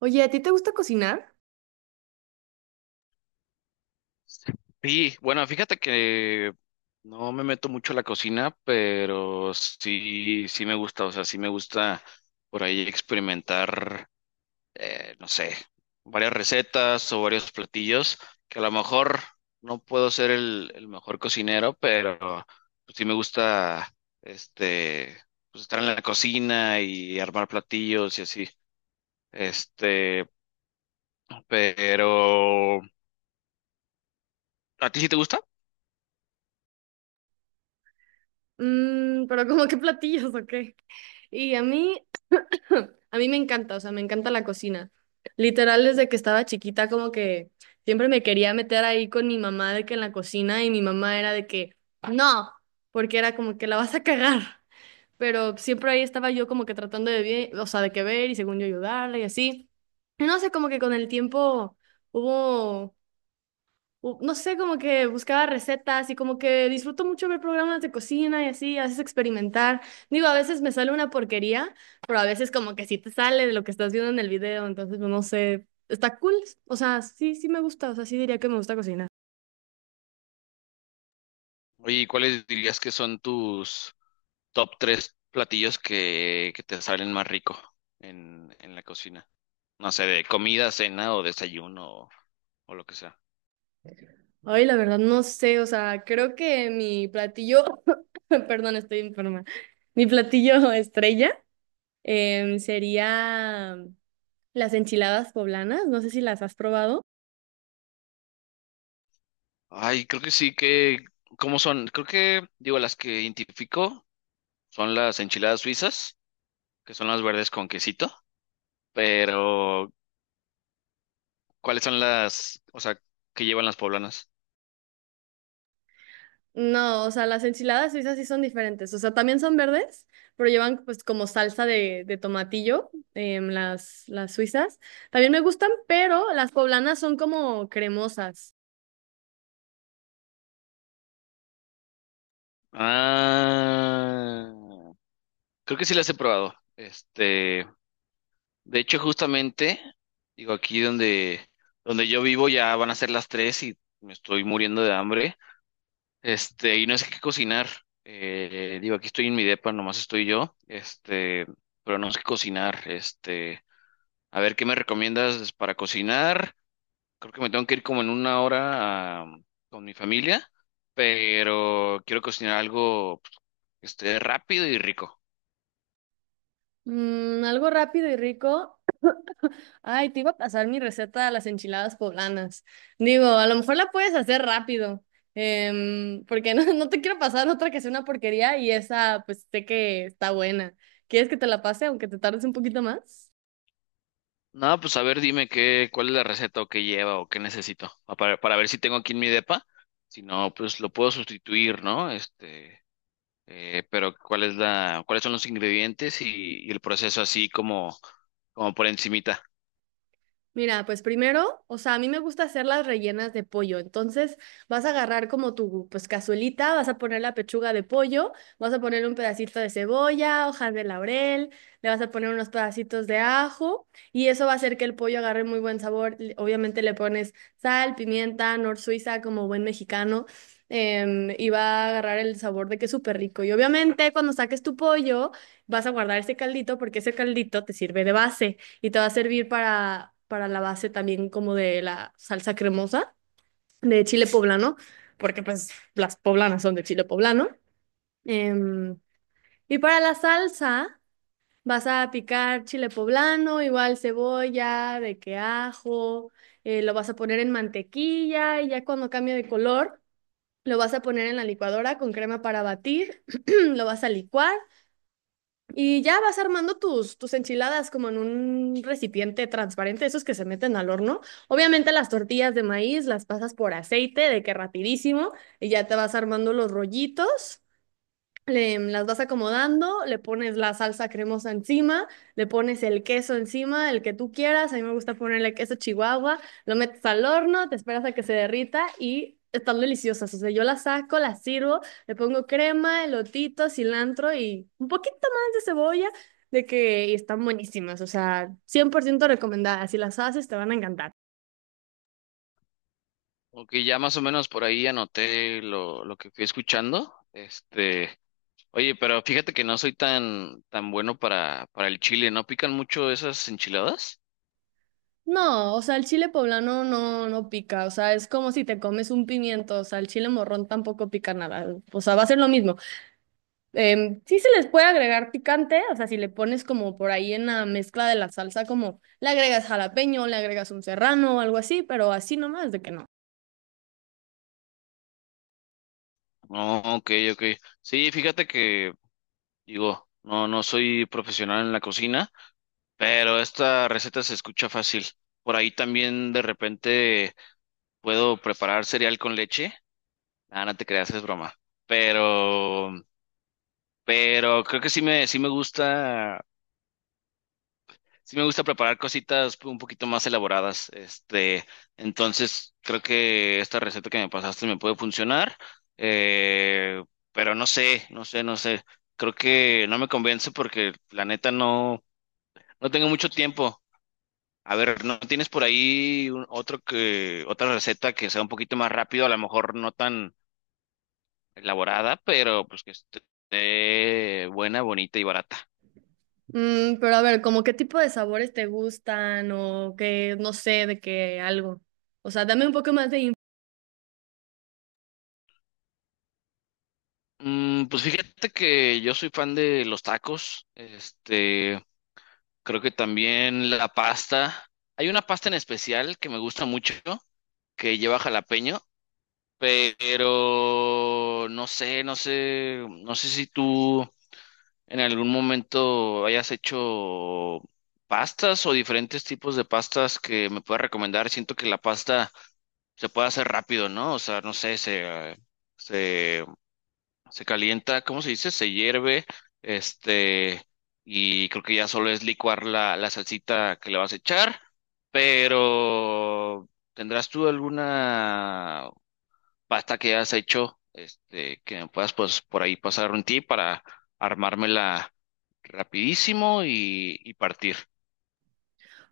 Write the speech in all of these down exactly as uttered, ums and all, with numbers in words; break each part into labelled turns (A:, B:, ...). A: Oye, ¿a ti te gusta cocinar?
B: Sí, bueno, fíjate que no me meto mucho a la cocina, pero sí, sí me gusta, o sea, sí me gusta por ahí experimentar, eh, no sé, varias recetas o varios platillos, que a lo mejor no puedo ser el, el mejor cocinero, pero pues, sí me gusta, este, pues estar en la cocina y armar platillos y así, este, pero ¿a ti sí te gusta?
A: Mm, pero ¿como qué platillos o qué? Y a mí, a mí me encanta, o sea, me encanta la cocina. Literal, desde que estaba chiquita, como que siempre me quería meter ahí con mi mamá de que en la cocina y mi mamá era de que, no, porque era como que la vas a cagar. Pero siempre ahí estaba yo como que tratando de bien, o sea, de que ver y según yo ayudarla y así. Y no sé, como que con el tiempo hubo u- no sé, como que buscaba recetas y como que disfruto mucho ver programas de cocina y así, a veces experimentar. Digo, a veces me sale una porquería, pero a veces como que sí te sale de lo que estás viendo en el video, entonces pues, no sé, está cool. O sea, sí, sí me gusta, o sea, sí diría que me gusta cocinar.
B: Oye, ¿y ¿cuáles dirías que son tus top tres platillos que, que te salen más rico en, en la cocina? No sé, de comida, cena o desayuno o, o lo que sea.
A: Ay, la verdad, no sé, o sea, creo que mi platillo, perdón, estoy enferma, mi platillo estrella em, sería las enchiladas poblanas, no sé si las has probado.
B: Ay, creo que sí, que ¿cómo son? Creo que, digo, las que identifico son las enchiladas suizas, que son las verdes con quesito, pero ¿cuáles son las, o sea, que llevan las poblanas?
A: No, o sea, las enchiladas suizas sí son diferentes. O sea, también son verdes, pero llevan pues como salsa de, de tomatillo, em, las, las suizas. También me gustan, pero las poblanas son como cremosas.
B: Ah, creo que sí las he probado. Este, De hecho, justamente, digo, aquí donde, donde yo vivo ya van a ser las tres y me estoy muriendo de hambre. Este, y no sé qué cocinar. Eh, digo, aquí estoy en mi depa, nomás estoy yo. Este, pero no sé qué cocinar. Este, a ver, ¿qué me recomiendas para cocinar? Creo que me tengo que ir como en una hora a- con mi familia, pero quiero cocinar algo pues, que esté rápido y rico.
A: Mm, algo rápido y rico. Ay, te iba a pasar mi receta de las enchiladas poblanas. Digo, a lo mejor la puedes hacer rápido, em, porque no, no te quiero pasar otra que sea una porquería y esa pues sé que está buena. ¿Quieres que te la pase aunque te tardes un poquito más?
B: No, pues a ver, dime qué, cuál es la receta o qué lleva o qué necesito, ah, para, para ver si tengo aquí en mi depa. Si no, pues lo puedo sustituir, ¿no? Este, eh, pero cuál es la, cuáles son los ingredientes y, y el proceso así como, como por encimita.
A: Mira, pues primero, o sea, a mí me gusta hacer las rellenas de pollo. Entonces, vas a agarrar como tu, pues, cazuelita, vas a poner la pechuga de pollo, vas a poner un pedacito de cebolla, hojas de laurel, le vas a poner unos pedacitos de ajo y eso va a hacer que el pollo agarre muy buen sabor. Le- Obviamente le pones sal, pimienta, nor suiza como buen mexicano em, y va a agarrar el sabor de que es súper rico. Y obviamente cuando saques tu pollo, vas a guardar ese caldito porque ese caldito te sirve de base y te va a servir para, para la base también como de la salsa cremosa de chile poblano, porque pues las poblanas son de chile poblano. Em, y para la salsa vas a picar chile poblano, igual cebolla, de que ajo, eh, lo vas a poner en mantequilla y ya cuando cambie de color, lo vas a poner en la licuadora con crema para batir, lo vas a licuar. Y ya vas armando tus, tus enchiladas como en un recipiente transparente, esos que se meten al horno. Obviamente las tortillas de maíz las pasas por aceite, de que rapidísimo, y ya te vas armando los rollitos, le- las vas acomodando, le pones la salsa cremosa encima, le pones el queso encima, el que tú quieras. A mí me gusta ponerle queso chihuahua, lo metes al horno, te esperas a que se derrita y están deliciosas. O sea, yo las saco, las sirvo, le pongo crema, elotito, cilantro y un poquito más de cebolla, de que y están buenísimas. O sea, cien por ciento recomendadas. Si las haces, te van a encantar.
B: Ok, ya más o menos por ahí anoté lo, lo que fui escuchando. Este, oye, pero fíjate que no soy tan, tan bueno para, para el chile. ¿No pican mucho esas enchiladas?
A: No, o sea, el chile poblano no, no pica, o sea, es como si te comes un pimiento, o sea, el chile morrón tampoco pica nada, o sea, va a ser lo mismo. Em, sí se les puede agregar picante, o sea, si le pones como por ahí en la mezcla de la salsa, como le agregas jalapeño, le agregas un serrano o algo así, pero así nomás de que no.
B: No, ok, ok. Sí, fíjate que digo, no, no soy profesional en la cocina, pero esta receta se escucha fácil. Por ahí también de repente puedo preparar cereal con leche. Ah, no te creas, es broma. Pero, pero creo que sí me, sí me gusta, sí me gusta preparar cositas un poquito más elaboradas. Este, entonces creo que esta receta que me pasaste me puede funcionar. Eh, pero no sé, no sé, no sé. Creo que no me convence porque la neta no. No tengo mucho tiempo. A ver, ¿no tienes por ahí un- otro, que, otra receta que sea un poquito más rápido, a lo mejor no tan elaborada, pero pues que esté buena, bonita y barata?
A: Mm, pero a ver, ¿como qué tipo de sabores te gustan o qué? No sé, de qué algo. O sea, dame un poco más de.
B: Mm, pues fíjate que yo soy fan de los tacos. Este, creo que también la pasta. Hay una pasta en especial que me gusta mucho, que lleva jalapeño, pero no sé, no sé, no sé si tú en algún momento hayas hecho pastas o diferentes tipos de pastas que me puedas recomendar. Siento que la pasta se puede hacer rápido, ¿no? O sea, no sé, se, eh, se, se calienta, ¿cómo se dice? Se hierve, este, y creo que ya solo es licuar la, la salsita que le vas a echar, pero ¿tendrás tú alguna pasta que hayas hecho? Este, que me puedas pues por ahí pasar un tip para armármela rapidísimo y, y partir.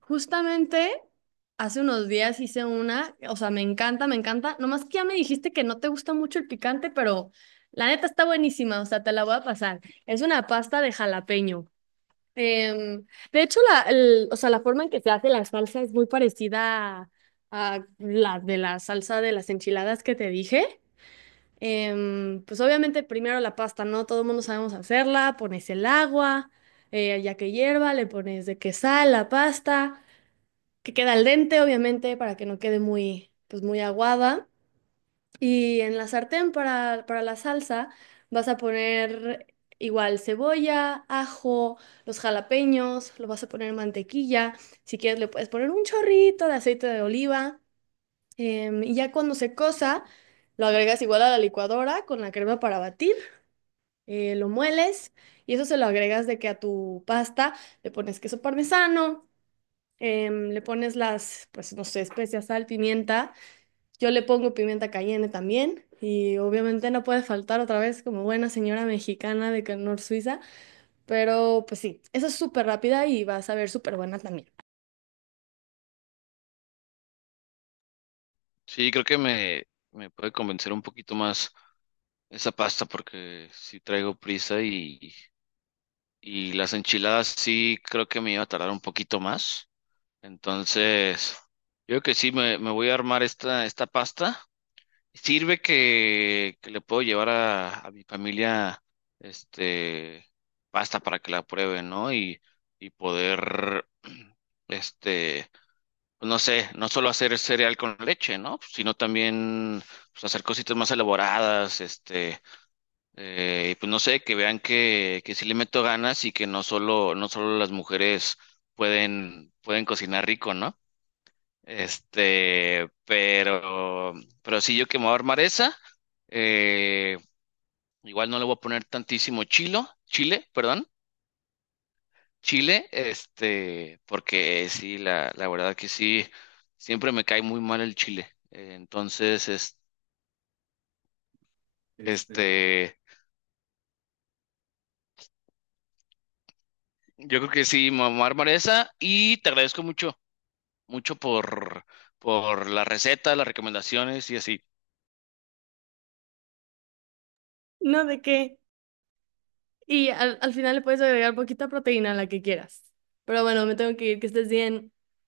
A: Justamente hace unos días hice una, o sea, me encanta, me encanta. Nomás que ya me dijiste que no te gusta mucho el picante, pero la neta está buenísima, o sea, te la voy a pasar. Es una pasta de jalapeño. Em, de hecho, la, el- o sea, la forma en que se hace la salsa es muy parecida a, a la de la salsa de las enchiladas que te dije. Em, pues obviamente primero la pasta, ¿no? Todo el mundo sabemos hacerla, pones el agua, eh, ya que hierva, le pones de que sal, la pasta que queda al dente, obviamente, para que no quede muy, pues muy aguada. Y en la sartén para, para la salsa vas a poner igual cebolla, ajo, los jalapeños, lo vas a poner en mantequilla. Si quieres le puedes poner un chorrito de aceite de oliva. em, y ya cuando se cosa, lo agregas igual a la licuadora con la crema para batir, eh, lo mueles y eso se lo agregas de que a tu pasta le pones queso parmesano, em, le pones las, pues no sé, especias, sal, pimienta. Yo le pongo pimienta cayenne también. Y obviamente no puede faltar otra vez como buena señora mexicana de Canor Suiza. Pero pues sí, esa es súper rápida y va a saber súper buena también.
B: Sí, creo que me, me puede convencer un poquito más esa pasta porque sí traigo prisa y, y las enchiladas sí creo que me iba a tardar un poquito más. Entonces, yo creo que sí me, me voy a armar esta, esta pasta. Sirve que, que le puedo llevar a, a mi familia este pasta para que la prueben, ¿no? Y, y poder este pues, no sé, no solo hacer cereal con leche, ¿no? Pues, sino también pues, hacer cositas más elaboradas, este, eh, y pues no sé, que vean que, que sí le meto ganas y que no solo, no solo las mujeres pueden, pueden cocinar rico, ¿no? Este, pero, pero sí, yo que me voy a armar esa, eh, igual no le voy a poner tantísimo chilo, chile, perdón, chile, este, porque sí, la, la verdad que sí, siempre me cae muy mal el chile. Eh, Entonces, es- este, yo creo que sí, mamar esa y te agradezco mucho, mucho por, por la receta, las recomendaciones y así.
A: No, ¿de qué? Y al, al final le puedes agregar poquita proteína, a la que quieras. Pero bueno, me tengo que ir, que estés bien.